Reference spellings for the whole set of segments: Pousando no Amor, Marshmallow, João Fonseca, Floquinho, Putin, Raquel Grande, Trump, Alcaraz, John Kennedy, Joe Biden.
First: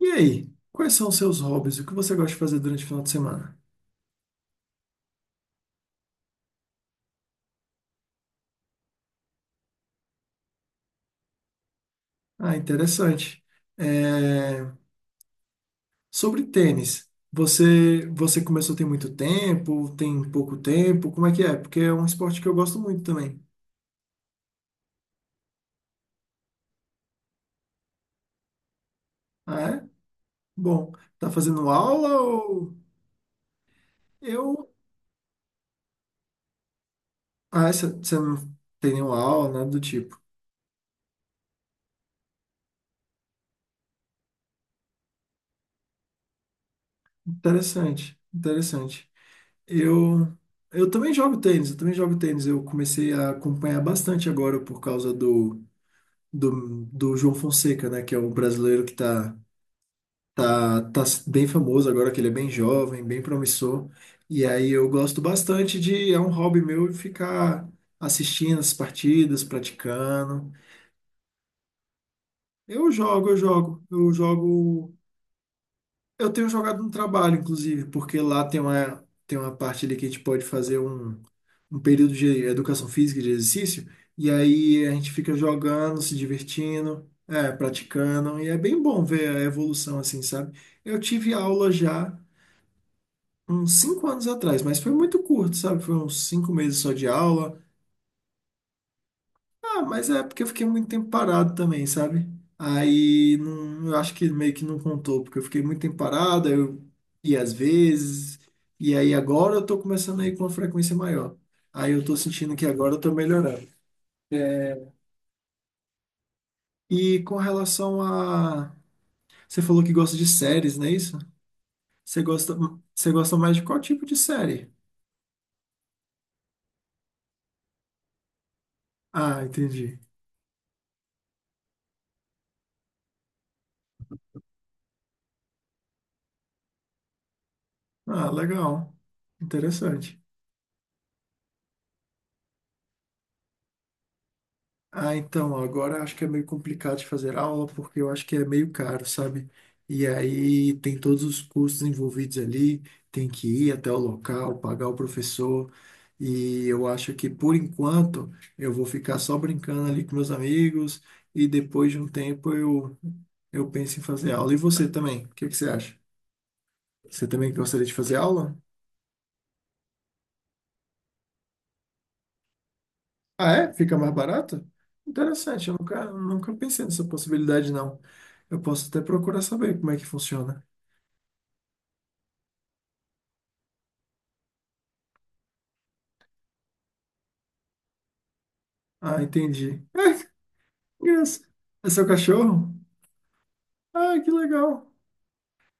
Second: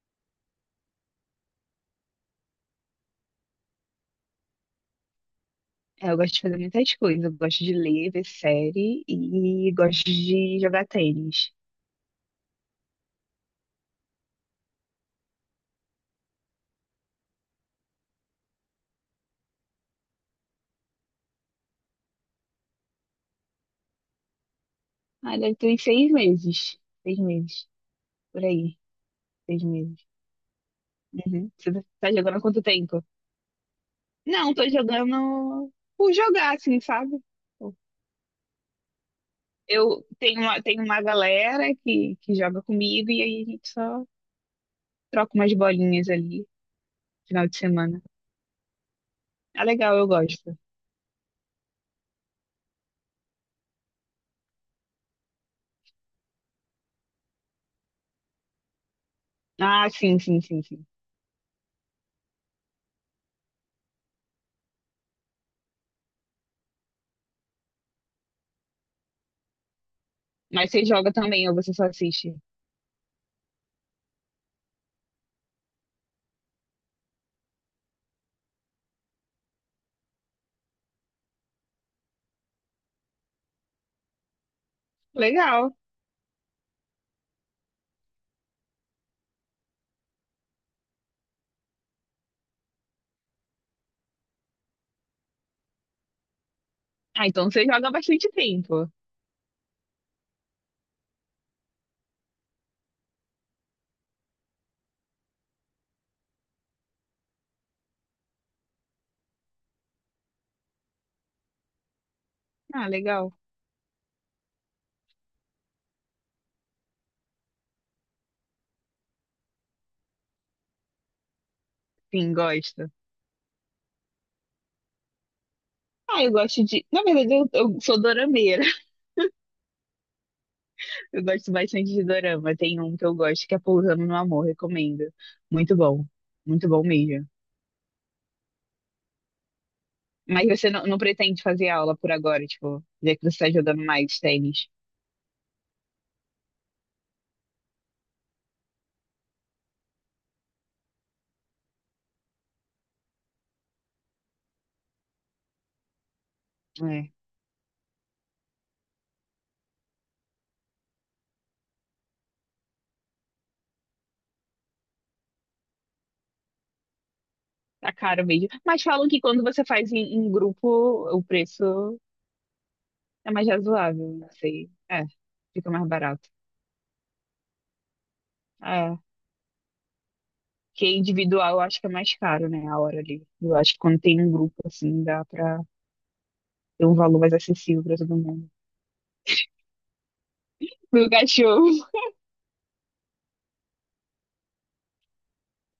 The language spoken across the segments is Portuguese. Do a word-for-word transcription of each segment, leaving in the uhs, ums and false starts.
E aí, quais são os seus hobbies? O que você gosta de fazer durante o final de semana? É, eu gosto de fazer muitas coisas. Eu gosto de ler, ver série e gosto de jogar tênis. Ah, interessante. É, Sobre tênis, você você começou tem muito tempo, tem pouco tempo, como é que é? Porque é um esporte que eu gosto muito também. Ah, deve ter uns seis meses. Seis meses. Por aí. Ah, Seis é? meses. Bom, tá Uhum. fazendo Você tá tá aula jogando há quanto ou tempo? Não, eu? tô jogando por jogar, assim, sabe? Ah, você você não tem nenhuma aula, nada do Eu tipo. tenho uma, tenho uma galera que, que joga comigo e aí a gente só troca umas bolinhas ali, final de semana. Interessante, interessante. É legal, eu Eu gosto. eu também jogo tênis, eu também jogo tênis. Eu comecei a acompanhar bastante agora por causa do do, do João Fonseca, né? Que é um brasileiro que tá, Ah, sim, sim, sim, tá, sim. tá bem famoso agora, que ele é bem jovem, bem promissor. E aí eu gosto bastante de, é um hobby meu ficar assistindo as partidas, praticando. Mas você joga também ou você só assiste? Eu jogo, eu jogo, eu jogo. Eu tenho jogado no trabalho, inclusive, porque lá tem uma, tem uma parte ali que a gente pode fazer um um período de educação física, de exercício, e aí a gente fica Legal. jogando, se divertindo, é, praticando, e é bem bom ver a evolução assim, sabe? Eu tive aula já uns cinco anos atrás, mas foi muito curto, sabe? Foi uns cinco meses só de Ah, então aula. você joga há bastante tempo. Ah, mas é porque eu fiquei muito tempo parado também, sabe? Aí não, eu acho que meio que não contou, porque eu fiquei muito tempo parado, aí eu ia às vezes, e aí agora eu tô começando a ir com uma frequência maior. Aí eu tô sentindo que Ah, agora eu tô legal. melhorando. E com relação a. Você falou que gosta de séries, não é isso? Você Sim, gosta, gosto. você gosta mais de qual tipo de série? Ah, eu gosto de. Na verdade, eu, eu sou dorameira. Ah, entendi. Eu gosto bastante de dorama. Tem um que eu gosto que é Pousando no Amor, recomendo. Muito bom. Muito bom mesmo. Ah, legal. Interessante. Mas você não, não pretende fazer aula por agora, tipo, já que você está jogando mais tênis. Ah, então, agora acho que é meio complicado de fazer aula, porque eu acho que é meio caro, sabe? E aí tem todos os custos envolvidos ali, tem que ir até o local, pagar o professor, e eu É, acho que por enquanto eu vou ficar só brincando ali com meus amigos, e depois de um tempo eu, eu penso em fazer aula. E você também, o que que você acha? Você também gostaria de tá fazer caro mesmo. aula? Mas falam que quando você faz em, em grupo, o preço é mais Ah, é? Fica razoável, mais não barato? sei. É, Interessante, fica eu mais nunca, barato. nunca pensei nessa possibilidade, não. Eu posso É. até procurar saber como é que funciona. Porque individual eu acho que é mais caro, né? A hora ali. Eu acho que quando tem um grupo, assim, dá pra ter um valor mais acessível pra todo mundo. Ah, entendi. Ah, que Meu graça. cachorro. É seu cachorro? Ah, que legal.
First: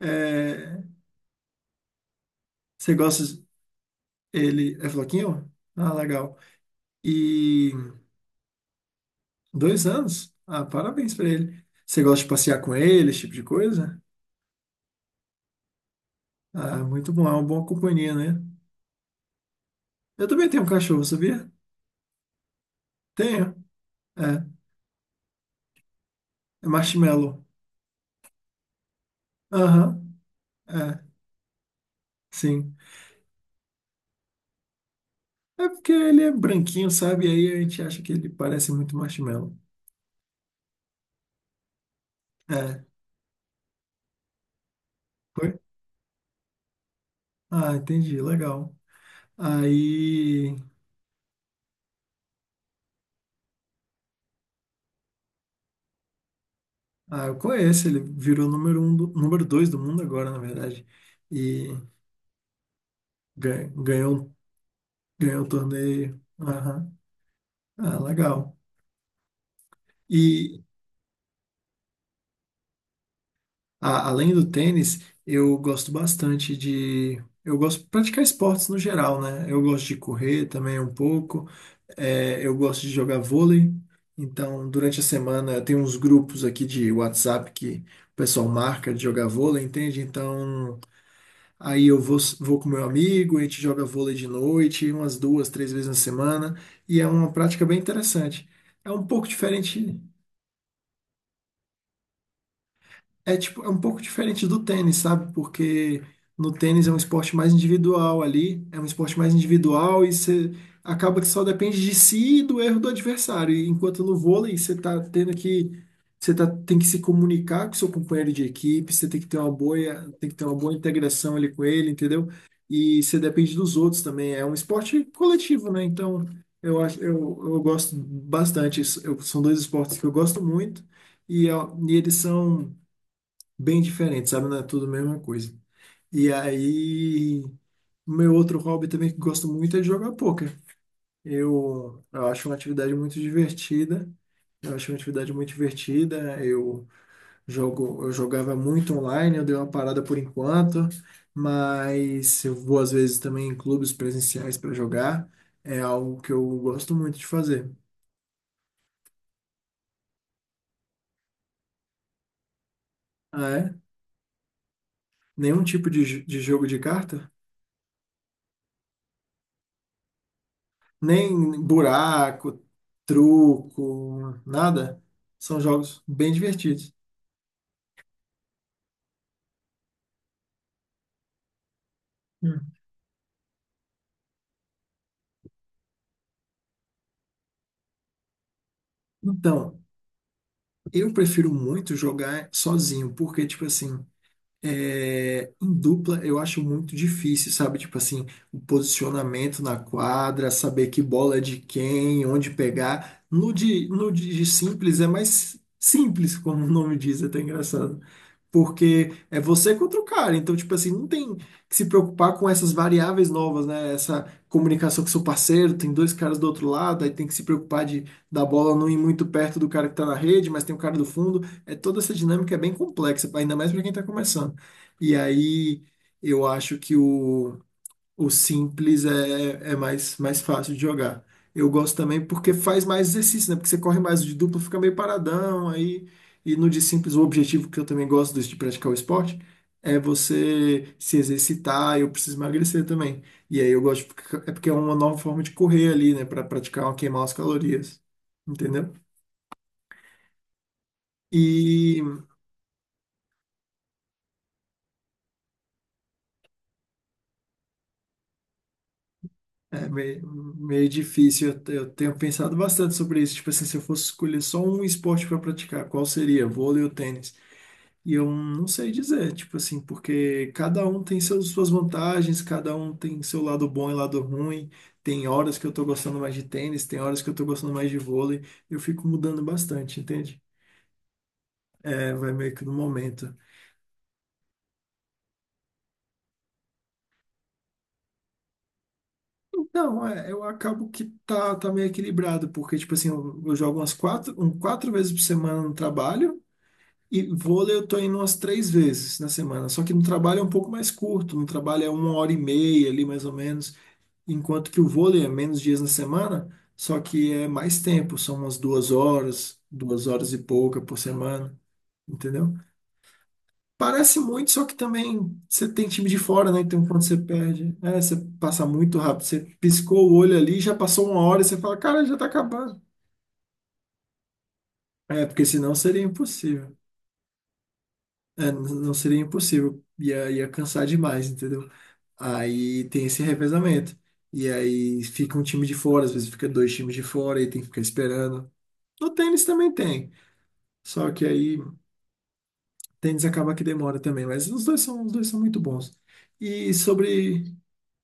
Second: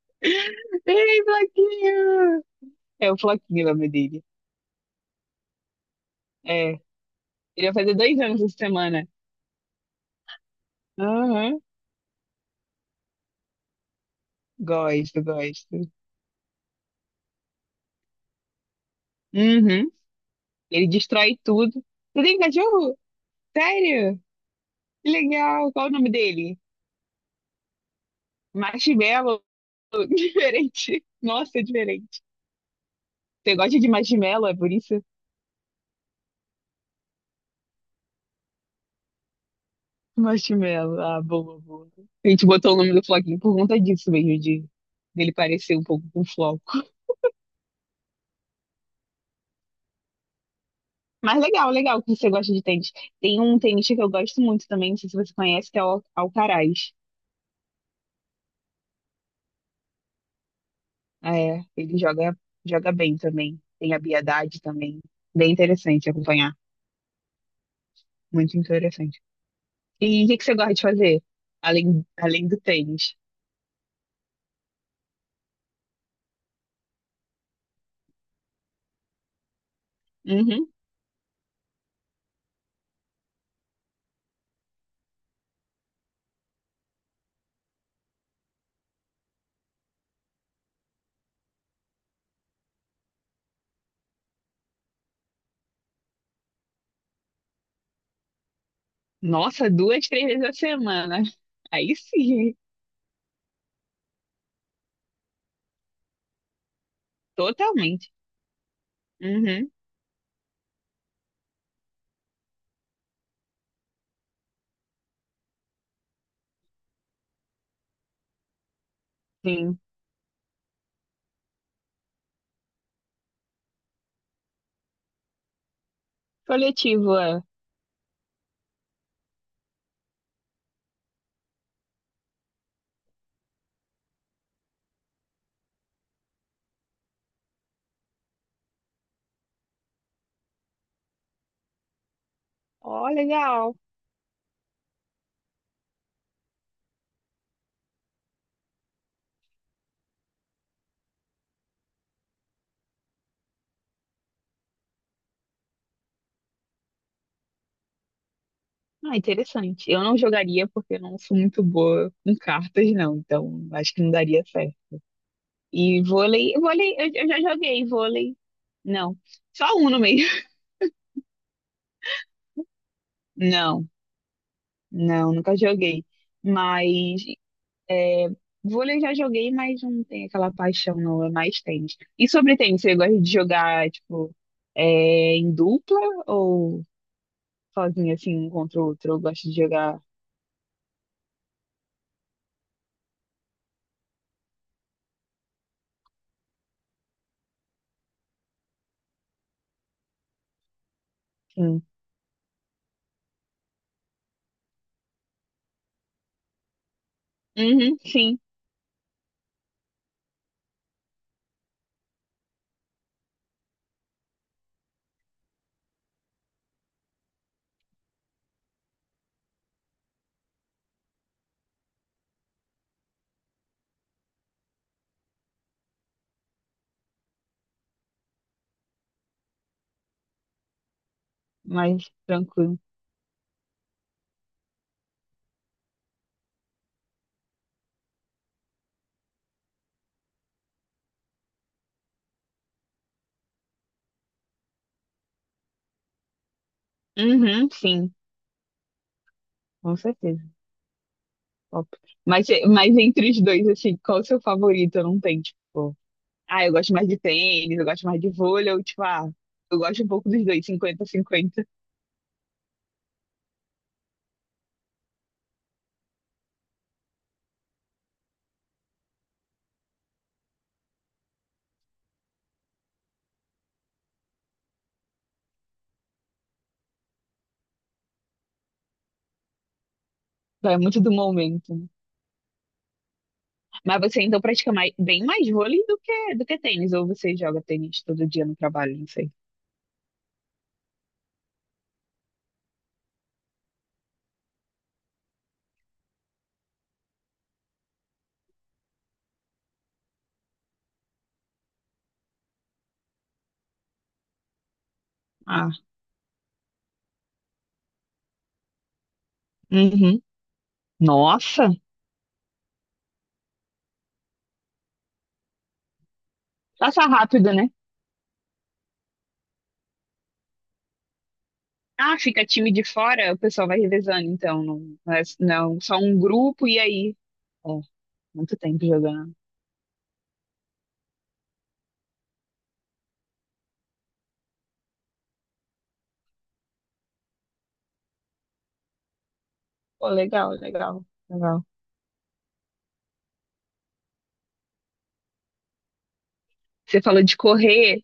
É, Ei, Floquinho! você É o gosta de- Floquinho o nome dele. ele é floquinho? Ah, legal. É. E Ele vai fazer dois anos essa semana. dois anos? Ah, parabéns pra Aham. ele. Você gosta de passear com ele, esse tipo de coisa? Gosto, gosto. Ah, muito bom, é uma boa companhia, né? Uhum. Eu também tenho um Ele cachorro, destrói sabia? tudo. Você tem cachorro? Tenho. Sério? É, Que legal. Qual o nome dele? é marshmallow. Marshmallow. Aham, é, Diferente. Nossa, é diferente. sim. Você gosta de marshmallow, é por isso? É porque ele é branquinho, sabe? E aí a gente acha que ele parece muito marshmallow. Marshmallow, ah, boa, boa. A gente botou o É, nome do Floquinho por conta disso mesmo, de dele foi? parecer um pouco com o Floco. Ah, entendi, legal. Aí. Mas legal, legal que você gosta de tênis. Tem um tenista que eu gosto muito também, não sei se você conhece, que é o Al- Alcaraz. Ah, eu conheço, ele virou número um do, número dois do mundo agora, na verdade. É, E ele joga, joga bem também. gan- Tem ganhou, um, habilidade também. ganhou o Bem interessante torneio. acompanhar. Aham. Ah, Muito legal. interessante. E o que que você E gosta de fazer? Além, além do tênis? a- além do tênis, eu gosto bastante de. Eu gosto de praticar esportes no geral, né? Eu gosto de correr Uhum. também um pouco. É, eu gosto de jogar vôlei, então durante a semana tem uns grupos aqui de uats ép que o pessoal marca de jogar vôlei, entende? Então aí eu vou, vou com meu amigo, a gente joga vôlei de noite, umas duas, três vezes na semana, e é uma prática bem interessante. É um pouco Nossa, diferente duas, três vezes a semana. Aí sim, É tipo, é um pouco diferente do tênis, sabe? Porque no tênis é um esporte mais totalmente. individual ali, é um esporte mais Uhum. individual e você acaba que só depende de si e do erro do adversário. E enquanto no vôlei você tá tendo que você tá, tem que se comunicar com seu companheiro de equipe, você tem que ter uma boa, Sim. tem que ter uma boa integração ali com ele, entendeu? E você depende dos outros também. É um esporte coletivo, né? Então, eu acho, eu, Coletivo, é. eu gosto bastante. Isso- eu- são dois esportes que eu gosto muito e, ó, e eles são bem diferente, sabe? Não é tudo a mesma coisa. E aí, meu outro hobby também que gosto muito é de jogar pôquer. Eu, eu acho uma atividade Ó, muito legal. divertida. Eu acho uma atividade muito divertida. Eu jogo, eu jogava muito online, eu dei uma parada por enquanto, mas eu vou às vezes também em clubes presenciais para jogar. É algo que eu gosto muito de fazer. Ah, interessante. Eu não jogaria porque eu não sou muito boa com cartas, não. Ah, Então, é? acho que não daria certo. Nenhum tipo E de, j- de vôlei, jogo de vôlei, eu, eu carta? já joguei vôlei. Não, só um no meio. Nem buraco, Não, truco, nada. não, nunca São jogos joguei. bem divertidos. Mas é, vôlei eu já joguei, mas não tem aquela paixão, não. É mais tênis. E sobre Hum. tênis, você gosta de jogar, tipo, é, em dupla ou sozinho, assim, um contra o outro? Eu gosto de Então, jogar, eu prefiro muito jogar sozinho, porque, tipo assim, é, em dupla eu acho muito difícil, sabe? Tipo assim, o posicionamento na quadra, saber que bola é de assim. quem, onde pegar. No de, no de simples é mais simples, como o nome diz, é até Uhum, engraçado. sim. Porque é você contra o cara. Então, tipo assim, não tem que se preocupar com essas variáveis novas, né? Essa comunicação com seu parceiro, tem dois caras do outro lado, aí tem que se preocupar de da bola não ir muito perto do cara que tá na rede, mas tem o cara do fundo. É toda essa dinâmica é bem complexa, ainda mais para quem tá começando. E aí eu acho que o o simples é, é mais, mais fácil de jogar. Eu gosto Mais também porque tranquilo. faz mais exercício, né? Porque você corre mais o de duplo, fica meio paradão, aí e no de simples o objetivo que eu também gosto desse de praticar o esporte é você se exercitar, eu preciso emagrecer também. E aí eu gosto porque é porque é uma nova forma de correr ali, né, para praticar, um, queimar as Uhum, calorias. sim, Entendeu? com certeza. Top. E Mas, mas entre os dois, assim, qual o seu favorito? Eu não tenho, tipo, ah, eu gosto mais de tênis, eu gosto mais de vôlei, ou tipo, ah, eu é gosto um pouco dos meio, dois, meio cinquenta difícil. cinquenta. Eu, eu tenho pensado bastante sobre isso. Tipo assim, se eu fosse escolher só um esporte para praticar, qual seria? Vôlei ou tênis? E eu não sei dizer, tipo assim, porque cada um tem seus, suas vantagens, cada um tem seu lado bom e lado ruim. Tem horas que eu tô gostando mais de tênis, tem horas que eu tô gostando mais de vôlei. Eu fico mudando bastante, entende? Vai muito do momento, né? É, vai meio que no momento. Mas você então pratica mais, bem mais vôlei do que, do que, tênis, ou você joga tênis todo dia no trabalho, não sei. Não, é, eu acabo que tá, tá meio equilibrado, porque, tipo assim, eu, eu jogo umas quatro, um, quatro vezes por semana no trabalho. E vôlei eu tô indo umas três vezes na semana. Só que no trabalho é um pouco mais curto, no trabalho é uma hora e meia ali, mais ou menos. Enquanto que o vôlei é menos Ah, dias na semana, só que é mais tempo, são umas duas horas, duas uhum. horas e pouca por semana, Nossa, entendeu? Parece muito, só que também você tem time de fora, né? Então quando passa você rápido, né? perde, é, você passa muito rápido, você piscou o olho ali, já passou uma hora e você fala, cara, já Ah, tá fica time acabando. de fora, o pessoal vai revezando, então, não, não é É, porque senão não, só seria um grupo impossível. e aí. É, Muito n- tempo não seria jogando. impossível, ia, ia cansar demais, entendeu? Aí tem esse revezamento. E aí fica um time de fora, às vezes fica dois times de fora e tem que ficar esperando. No tênis também Pô, tem. legal, legal, Só que aí legal. tênis acaba que demora também, mas os dois são, os dois são muito bons. E Você falou de sobre. correr,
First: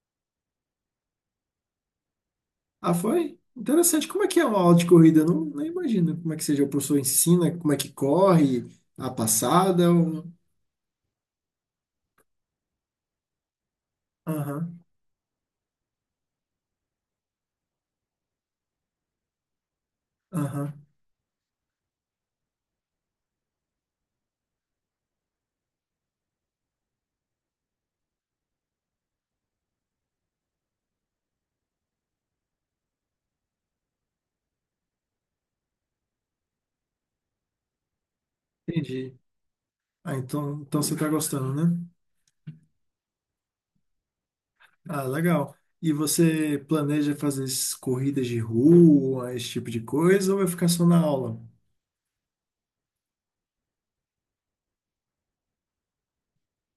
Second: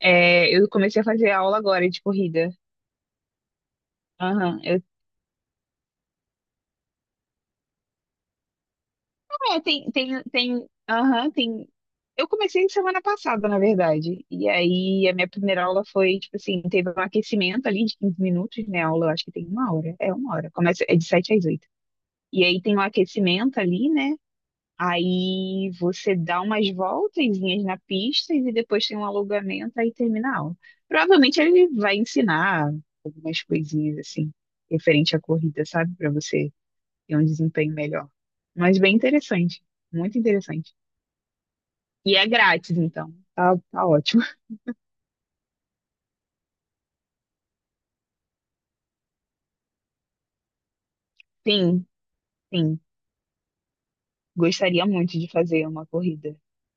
é, eu comecei a fazer aula agora de corrida. Ah, foi? Interessante. Como é que é uma Aham, aula eu... de corrida? Eu não, não imagino como é que seja. O professor ensina, como é que corre, a É, tem, passada. Tem, ou- tem, aham, tem... Eu comecei semana passada, na verdade. E Aham, aí, a minha primeira aula foi, tipo assim, teve um aquecimento ali de quinze minutos, né? A aula, eu acho que tem uma hora. É uma hora. aham. Começa, é de sete às oito. E aí tem um aquecimento ali, né? Aí você dá umas voltezinhas na pista e depois tem um alongamento, aí termina a aula. Provavelmente ele vai ensinar algumas coisinhas assim, referente à corrida, sabe? Para você ter um desempenho melhor. Mas bem Entendi. interessante, Ah, muito então, interessante. então você tá gostando, né? E é grátis, então. Tá, tá ótimo. Ah, legal. E você planeja fazer essas corridas de rua, esse tipo de coisa, ou vai ficar só na aula? Sim, sim. Gostaria muito de fazer uma corrida.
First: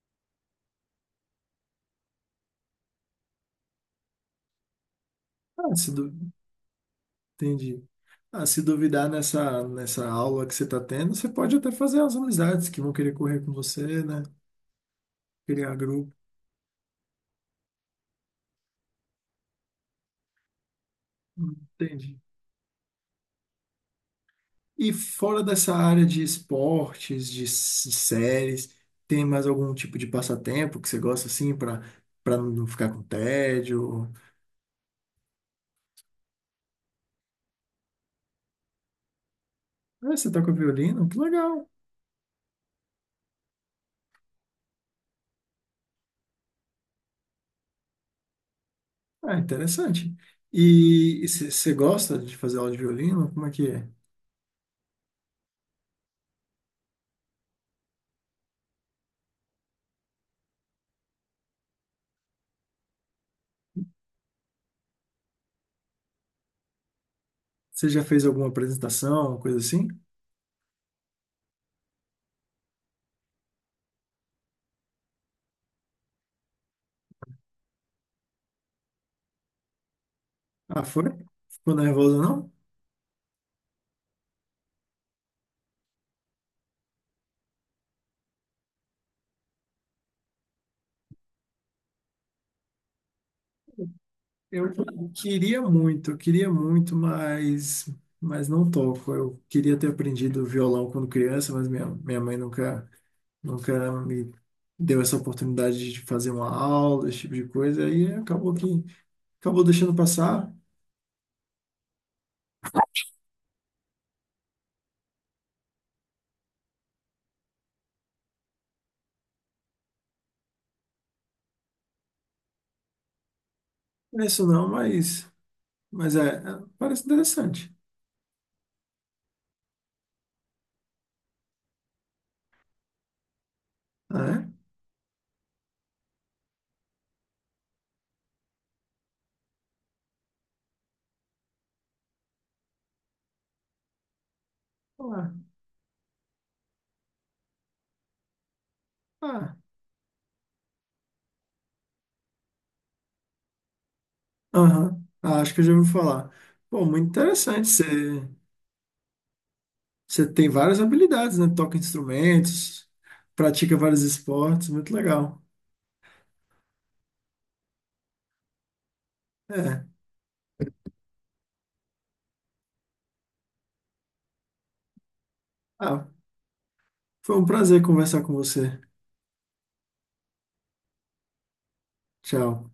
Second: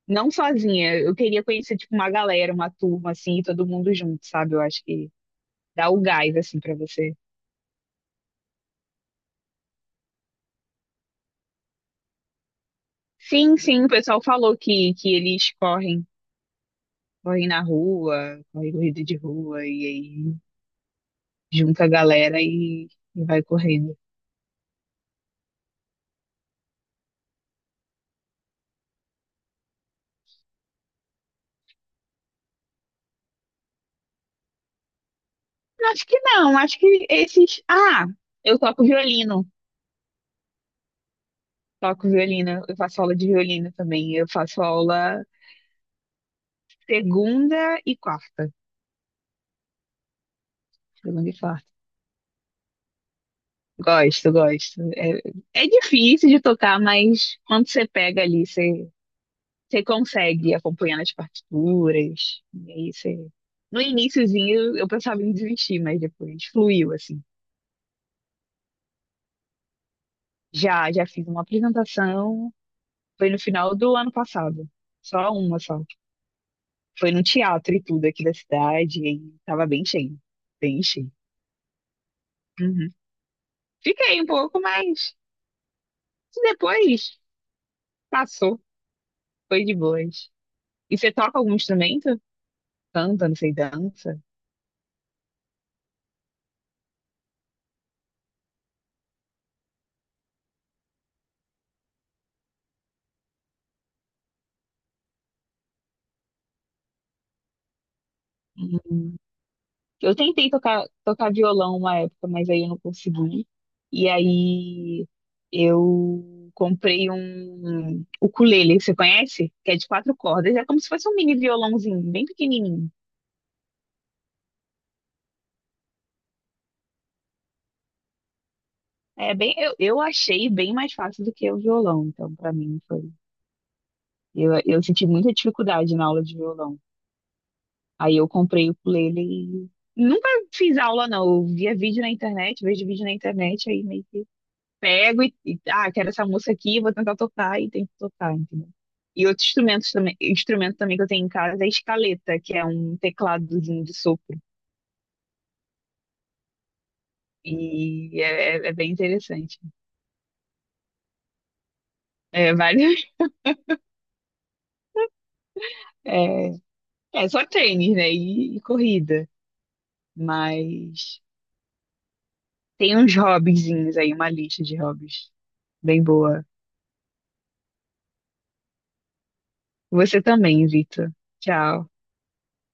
Não sozinha, eu queria conhecer tipo uma galera, uma turma assim, e todo mundo junto, sabe? Eu acho que Ah, dá se o du... gás assim para você. Entendi. Ah, se duvidar nessa, nessa aula que você está tendo, você pode até fazer as amizades que vão querer correr com Sim, sim, o você, pessoal né? falou que, que eles Criar correm, grupo. correm na rua, correm corrida de rua, e aí Hum, junta a Entendi. galera e, e vai correndo. E fora dessa área de esportes, de s- séries, tem mais algum tipo de passatempo que você gosta assim para para não ficar com tédio? Acho que não, acho que esses. Ah, eu toco violino, Ah, você toca violino? Que legal. toco violino, eu faço aula de violino também. Eu faço aula segunda e quarta. Ah, interessante. E e Segunda e você quarta. você gosta de fazer aula de violino? Como é que é? Gosto, gosto. É, é difícil de tocar, mas quando você pega ali, você você consegue acompanhando as partituras. E aí você. No iniciozinho eu pensava em desistir, mas depois fluiu, assim. Você já fez alguma apresentação, coisa assim? Já, já fiz uma apresentação, foi no final do ano passado. Só uma só. Foi num teatro e tudo aqui da cidade, e aí tava bem cheio. Bem Ah, foi? cheio. Ficou nervosa não? Uhum. Fiquei um pouco, mas depois passou. Foi de boas. E você toca algum instrumento? Canta, não sei, dança? Eu queria muito, eu queria muito, mas, mas não toco. Eu queria ter aprendido violão quando criança, mas minha, minha mãe nunca, nunca me deu essa oportunidade de fazer uma aula, esse tipo de coisa, aí acabou que Uhum. acabou deixando Eu tentei passar. tocar, tocar violão uma época, mas aí eu não consegui. E aí eu comprei um ukulele, você conhece? Que é de quatro cordas, é como se fosse um mini violãozinho, bem pequenininho. Não é isso não, mas, mas é, é, parece interessante. É bem, eu, eu achei bem mais fácil do que o violão, então pra mim foi. Né? é? Eu, eu senti muita dificuldade na aula de violão. Aí eu comprei o ukulele e nunca fiz aula não, eu via vídeo na internet, vejo vídeo na internet aí meio que pego Ah, e, e, ah, quero essa música aqui, vou tentar tocar e tento tocar, entendeu? E outros ah, instrumentos também, instrumento também que eu tenho em casa é a escaleta, que é um tecladozinho de sopro. aham. Ah, acho que eu já ouvi falar. Pô, muito interessante você. E é, é- é bem interessante. Você tem várias habilidades, né? Toca É, instrumentos, vários, pratica vários esportes, muito legal. é, é só tênis, né? E, e corrida. É. Mas tem uns hobbyzinhos aí, uma lista de hobbies bem Ah, boa. foi um prazer conversar com você. Você também, Vitor. Tchau. Tchau.